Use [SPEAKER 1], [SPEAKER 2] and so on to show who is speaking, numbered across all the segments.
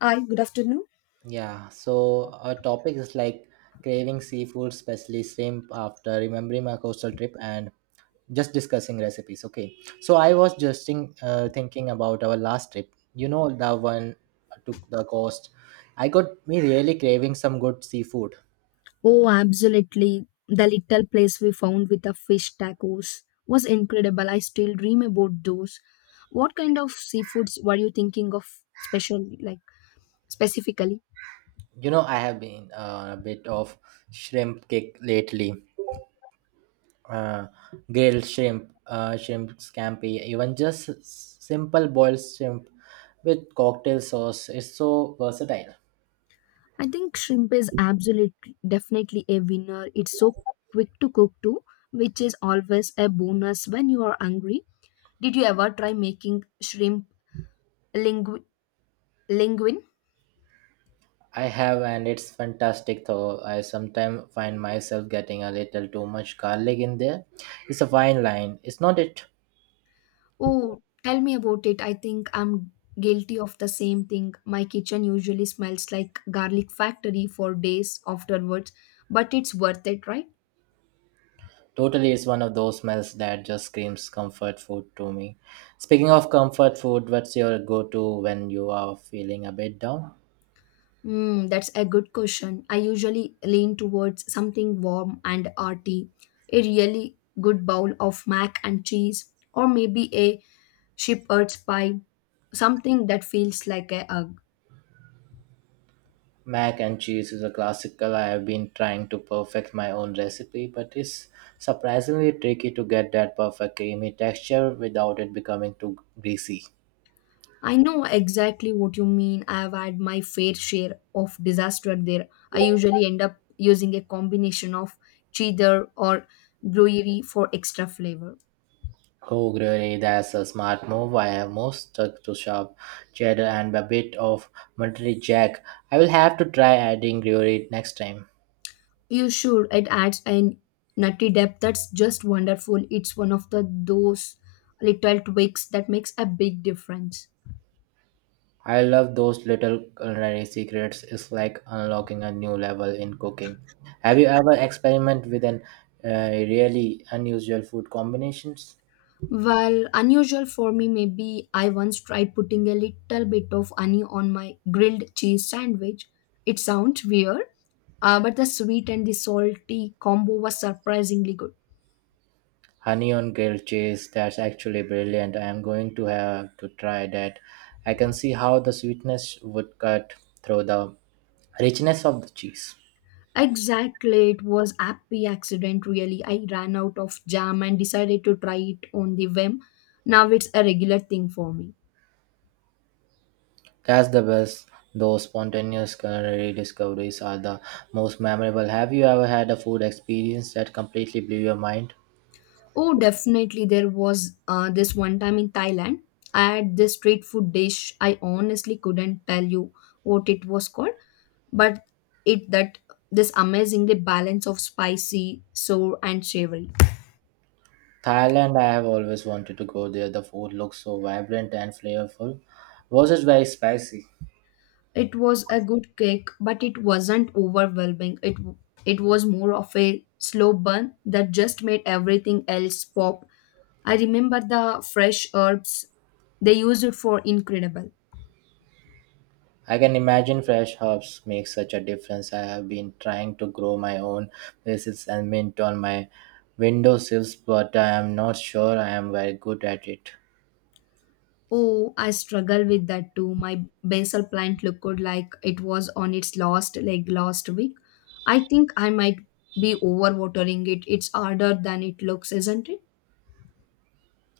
[SPEAKER 1] Hi, good afternoon.
[SPEAKER 2] Yeah, so our topic is like craving seafood, especially shrimp, after remembering my coastal trip and just discussing recipes. Okay, so I was just thinking about our last trip. You know, the one to the coast. I got me really craving some good seafood.
[SPEAKER 1] Oh, absolutely. The little place we found with the fish tacos was incredible. I still dream about those. What kind of seafoods were you thinking of specially, like specifically?
[SPEAKER 2] You know, I have been a bit of shrimp kick lately. Uh, grilled shrimp, shrimp scampi, even just simple boiled shrimp with cocktail sauce is so versatile.
[SPEAKER 1] I think shrimp is absolutely definitely a winner. It's so quick to cook too, which is always a bonus when you are hungry. Did you ever try making shrimp lingu- linguine?
[SPEAKER 2] I have, and it's fantastic though. I sometimes find myself getting a little too much garlic in there. It's a fine line. It's not it.
[SPEAKER 1] Oh, tell me about it. I think I'm guilty of the same thing. My kitchen usually smells like garlic factory for days afterwards, but it's worth it, right?
[SPEAKER 2] Totally, it's one of those smells that just screams comfort food to me. Speaking of comfort food, what's your go to when you are feeling a bit down?
[SPEAKER 1] Hmm, that's a good question. I usually lean towards something warm and hearty. A really good bowl of mac and cheese, or maybe a shepherd's pie, something that feels like a hug.
[SPEAKER 2] Mac and cheese is a classical. I have been trying to perfect my own recipe, but it's surprisingly tricky to get that perfect creamy texture without it becoming too greasy.
[SPEAKER 1] I know exactly what you mean. I have had my fair share of disaster there. I usually end up using a combination of cheddar or gruyere for extra flavor.
[SPEAKER 2] Oh, really, that's a smart move. I am most stuck to sharp cheddar and a bit of Monterey Jack. I will have to try adding gruyere next time.
[SPEAKER 1] You should. It adds a nutty depth that's just wonderful. It's one of the those little tweaks that makes a big difference.
[SPEAKER 2] I love those little culinary secrets. It's like unlocking a new level in cooking. Have you ever experimented with an really unusual food combinations?
[SPEAKER 1] Well, unusual for me, maybe I once tried putting a little bit of honey on my grilled cheese sandwich. It sounds weird, but the sweet and the salty combo was surprisingly good.
[SPEAKER 2] Honey on grilled cheese. That's actually brilliant. I am going to have to try that. I can see how the sweetness would cut through the richness of the cheese.
[SPEAKER 1] Exactly, it was happy accident really. I ran out of jam and decided to try it on the whim. Now it's a regular thing for me.
[SPEAKER 2] That's the best. Those spontaneous culinary discoveries are the most memorable. Have you ever had a food experience that completely blew your mind?
[SPEAKER 1] Oh, definitely there was this one time in Thailand. I had this street food dish. I honestly couldn't tell you what it was called, but it that this amazingly balance of spicy, sour, and savory.
[SPEAKER 2] Thailand, I have always wanted to go there. The food looks so vibrant and flavorful. Was it very spicy?
[SPEAKER 1] It was a good cake, but it wasn't overwhelming. It was more of a slow burn that just made everything else pop. I remember the fresh herbs they used for incredible.
[SPEAKER 2] I can imagine fresh herbs make such a difference. I have been trying to grow my own basil and mint on my windowsills, but I am not sure I am very good at it.
[SPEAKER 1] Oh, I struggle with that too. My basil plant looked like it was on its last leg last week. I think I might be overwatering it. It's harder than it looks, isn't it?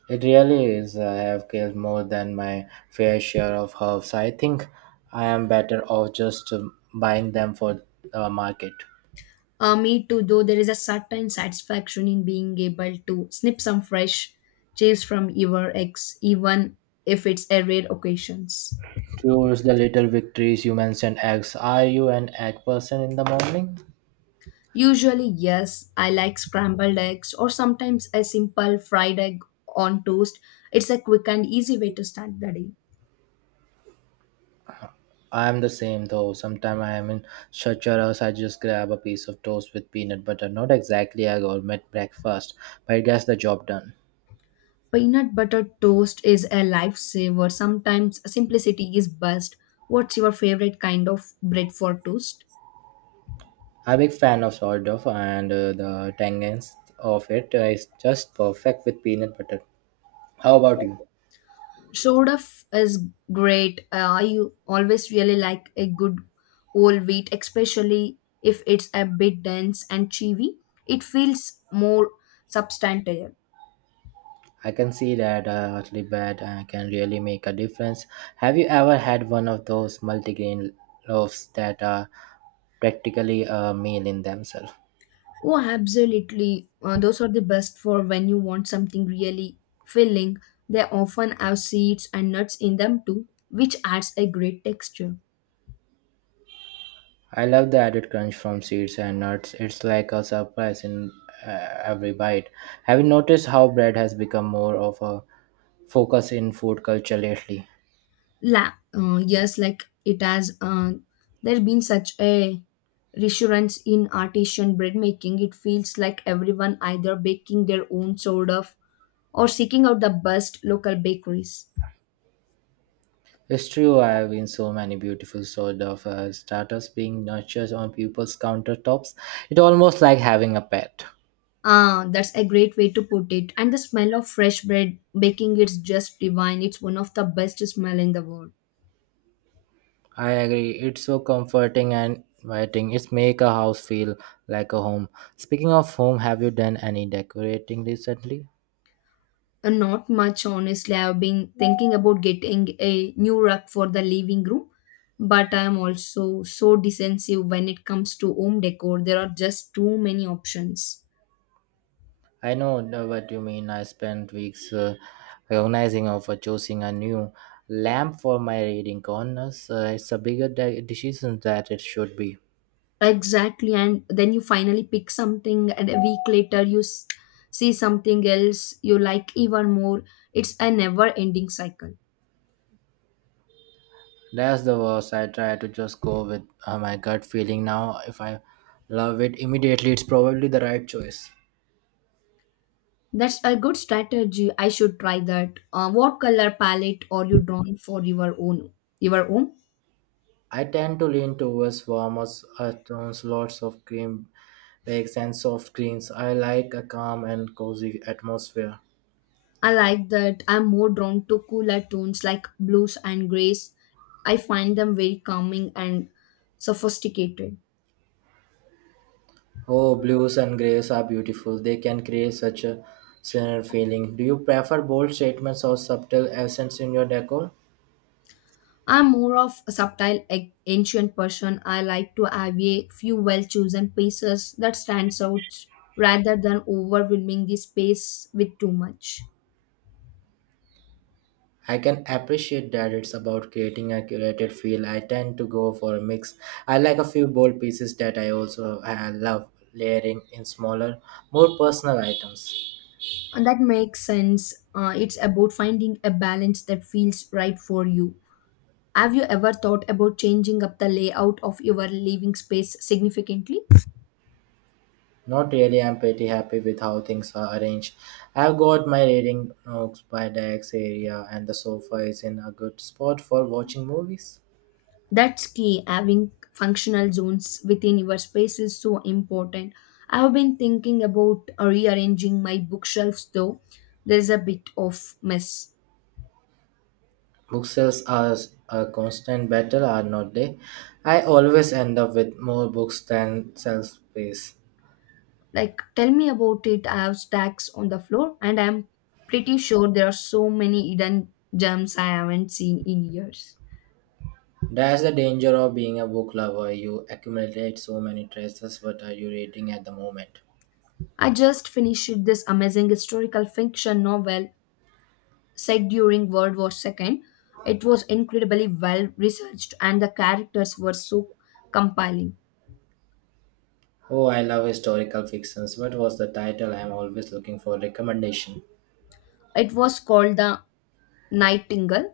[SPEAKER 2] It really is. I have killed more than my fair share of herbs. I think I am better off just buying them for the market.
[SPEAKER 1] Me too, though there is a certain satisfaction in being able to snip some fresh cheese from your eggs, even if it's a rare occasions.
[SPEAKER 2] Towards the little victories, you mentioned eggs. Are you an egg person in the morning?
[SPEAKER 1] Usually, yes, I like scrambled eggs or sometimes a simple fried egg on toast. It's a quick and easy way to start the day.
[SPEAKER 2] I am the same though. Sometimes I am in such a rush, I just grab a piece of toast with peanut butter. Not exactly a gourmet breakfast, but it gets the job done.
[SPEAKER 1] Peanut butter toast is a lifesaver. Sometimes simplicity is best. What's your favorite kind of bread for toast?
[SPEAKER 2] I'm a big fan of sourdough, and the tanginess of it is just perfect with peanut butter. How about you?
[SPEAKER 1] Is great. I always really like a good whole wheat, especially if it's a bit dense and chewy. It feels more substantial.
[SPEAKER 2] I can see that a hotly bad can really make a difference. Have you ever had one of those multigrain loaves that are practically a meal in themselves?
[SPEAKER 1] Oh, absolutely. Those are the best for when you want something really filling. They often have seeds and nuts in them too, which adds a great texture.
[SPEAKER 2] I love the added crunch from seeds and nuts. It's like a surprise in every bite. Have you noticed how bread has become more of a focus in food culture lately?
[SPEAKER 1] La, yes, like it has. There been such a resurgence in artisan bread making. It feels like everyone either baking their own sort of or seeking out the best local bakeries.
[SPEAKER 2] It's true, I have seen so many beautiful sort of starters being nurtured on people's countertops. It's almost like having a pet.
[SPEAKER 1] Ah, that's a great way to put it. And the smell of fresh bread baking it's just divine. It's one of the best smell in the world.
[SPEAKER 2] I agree. It's so comforting and inviting. It's make a house feel like a home. Speaking of home, have you done any decorating recently?
[SPEAKER 1] Not much, honestly. I've been thinking about getting a new rug for the living room, but I'm also so defensive when it comes to home decor. There are just too many options.
[SPEAKER 2] I know, what you mean. I spent weeks organizing or for choosing a new lamp for my reading corners. It's a bigger decision that it should be.
[SPEAKER 1] Exactly, and then you finally pick something, and a week later see something else you like even more. It's a never-ending cycle.
[SPEAKER 2] That's the worst. I try to just go with my gut feeling now. If I love it immediately, it's probably the right choice.
[SPEAKER 1] That's a good strategy. I should try that. What color palette are you drawn for your home?
[SPEAKER 2] I tend to lean towards warmers, lots of cream bakes and soft greens. I like a calm and cozy atmosphere.
[SPEAKER 1] I like that. I'm more drawn to cooler tones like blues and grays. I find them very calming and sophisticated.
[SPEAKER 2] Oh, blues and grays are beautiful. They can create such a serene feeling. Do you prefer bold statements or subtle accents in your decor?
[SPEAKER 1] I'm more of a ancient person. I like to have a few well-chosen pieces that stands out rather than overwhelming the space with too much.
[SPEAKER 2] I can appreciate that it's about creating a curated feel. I tend to go for a mix. I like a few bold pieces that I also love layering in smaller, more personal items.
[SPEAKER 1] And that makes sense. It's about finding a balance that feels right for you. Have you ever thought about changing up the layout of your living space significantly?
[SPEAKER 2] Not really, I'm pretty happy with how things are arranged. I've got my reading nooks by desk area, and the sofa is in a good spot for watching movies.
[SPEAKER 1] That's key. Having functional zones within your space is so important. I've been thinking about rearranging my bookshelves though. There's a bit of mess.
[SPEAKER 2] Bookshelves are a constant battle, are not they? I always end up with more books than self space.
[SPEAKER 1] Like, tell me about it. I have stacks on the floor, and I'm pretty sure there are so many hidden gems I haven't seen in years.
[SPEAKER 2] That's the danger of being a book lover. You accumulate so many treasures. What are you reading at the moment?
[SPEAKER 1] I just finished this amazing historical fiction novel set during World War II. It was incredibly well researched, and the characters were so compelling.
[SPEAKER 2] Oh, I love historical fictions. What was the title? I'm always looking for recommendation.
[SPEAKER 1] It was called the Nightingale.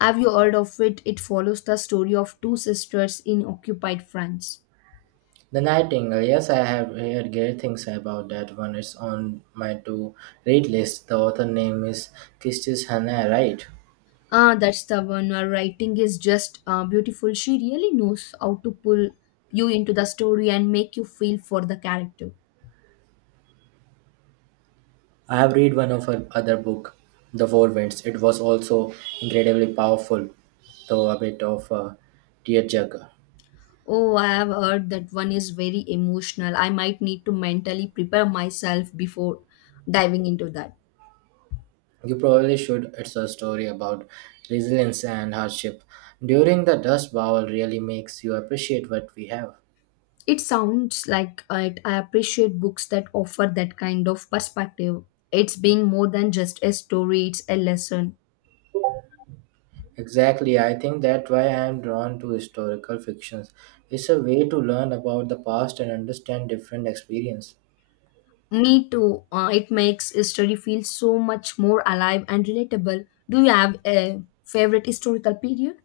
[SPEAKER 1] Have you heard of it? It follows the story of two sisters in occupied France.
[SPEAKER 2] The Nightingale, yes, I have heard great things about that one. It's on my to read list. The author name is Kistis Hannah, right?
[SPEAKER 1] Ah, that's the one. Her writing is just beautiful. She really knows how to pull you into the story and make you feel for the character.
[SPEAKER 2] I have read one of her other book, The Four Winds. It was also incredibly powerful, though a bit of a tearjerker.
[SPEAKER 1] Oh, I have heard that one is very emotional. I might need to mentally prepare myself before diving into that.
[SPEAKER 2] You probably should. It's a story about resilience and hardship. During the Dust Bowl really makes you appreciate what we have.
[SPEAKER 1] It sounds like it. I appreciate books that offer that kind of perspective. It's being more than just a story, it's a lesson.
[SPEAKER 2] Exactly, I think that's why I am drawn to historical fictions. It's a way to learn about the past and understand different experience.
[SPEAKER 1] Me too. It makes history feel so much more alive and relatable. Do you have a favorite historical period?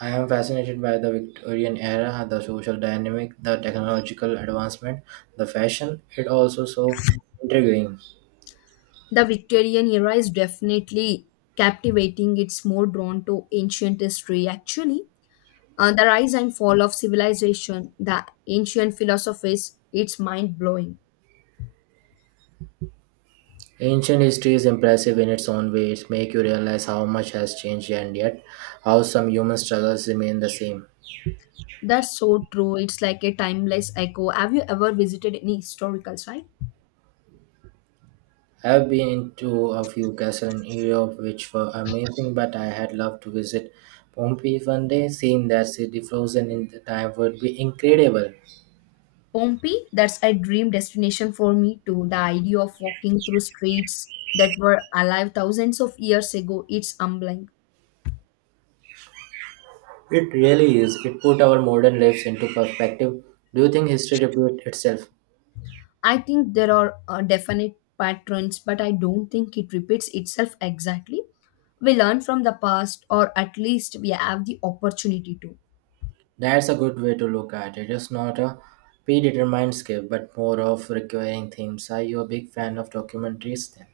[SPEAKER 2] I am fascinated by the Victorian era, the social dynamic, the technological advancement, the fashion. It also so intriguing.
[SPEAKER 1] The Victorian era is definitely captivating. It's more drawn to ancient history, actually. The rise and fall of civilization, the ancient philosophies, it's mind blowing.
[SPEAKER 2] Ancient history is impressive in its own way. It makes you realize how much has changed and yet how some human struggles remain the same.
[SPEAKER 1] That's so true. It's like a timeless echo. Have you ever visited any historical site?
[SPEAKER 2] I've been to a few castles in Europe which were amazing, but I had loved to visit Pompeii one day. Seeing that city frozen in the time would be incredible.
[SPEAKER 1] Pompeii, that's a dream destination for me too. The idea of walking through streets that were alive thousands of years ago, it's humbling.
[SPEAKER 2] It really is. It put our modern lives into perspective. Do you think history repeats itself?
[SPEAKER 1] I think there are definite patterns, but I don't think it repeats itself exactly. We learn from the past, or at least we have the opportunity to.
[SPEAKER 2] That's a good way to look at it. It's not a predetermined script, but more of recurring themes. Are you a big fan of documentaries then?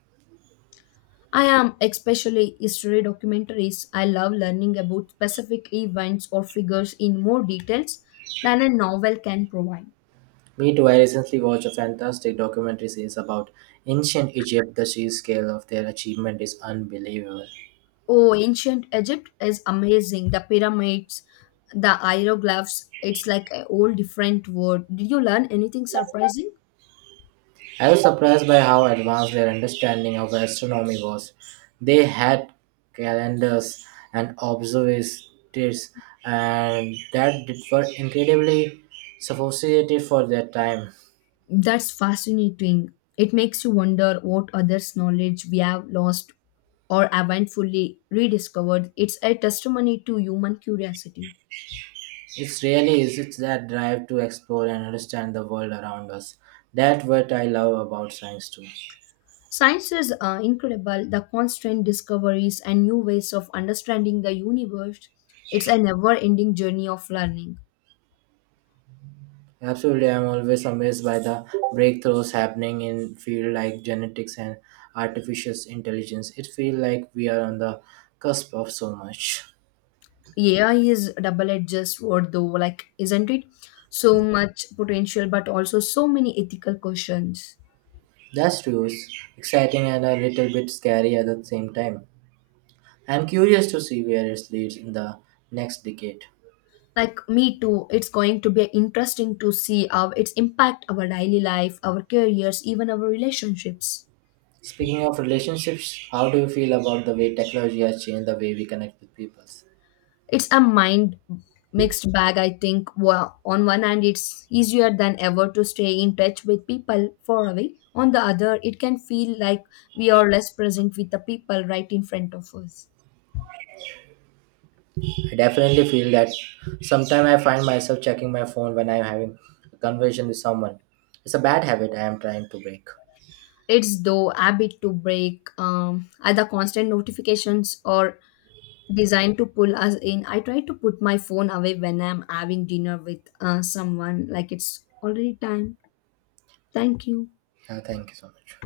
[SPEAKER 1] I am, especially history documentaries. I love learning about specific events or figures in more details than a novel can provide.
[SPEAKER 2] Me too. I recently watched a fantastic documentary series about ancient Egypt. The sheer scale of their achievement is unbelievable.
[SPEAKER 1] Oh, ancient Egypt is amazing. The pyramids, the hieroglyphs, it's like a whole different world. Did you learn anything surprising?
[SPEAKER 2] I was surprised by how advanced their understanding of astronomy was. They had calendars and observatories, and that were incredibly sophisticated for their time.
[SPEAKER 1] That's fascinating. It makes you wonder what others' knowledge we have lost or haven't fully rediscovered. It's a testimony to human curiosity.
[SPEAKER 2] It's really is it's that drive to explore and understand the world around us. That's what I love about science too.
[SPEAKER 1] Science is incredible, the constant discoveries and new ways of understanding the universe. It's a never ending journey of learning.
[SPEAKER 2] Absolutely, I'm always amazed by the breakthroughs happening in field like genetics and artificial intelligence. It feels like we are on the cusp of so much.
[SPEAKER 1] AI is double edged sword, though, like, isn't it? So much potential, but also so many ethical questions.
[SPEAKER 2] That's true. It's exciting and a little bit scary at the same time. I'm curious to see where it leads in the next decade.
[SPEAKER 1] Like, me too, it's going to be interesting to see how it's impact our daily life, our careers, even our relationships.
[SPEAKER 2] Speaking of relationships, how do you feel about the way technology has changed the way we connect with people?
[SPEAKER 1] It's a mind mixed bag, I think. On one hand, it's easier than ever to stay in touch with people far away. On the other, it can feel like we are less present with the people right in front of us.
[SPEAKER 2] I definitely feel that sometimes I find myself checking my phone when I'm having a conversation with someone. It's a bad habit I am trying to break.
[SPEAKER 1] It's though habit to break. Either constant notifications or designed to pull us in. I try to put my phone away when I'm having dinner with someone. Like, it's already time. Thank you.
[SPEAKER 2] Yeah, thank you so much.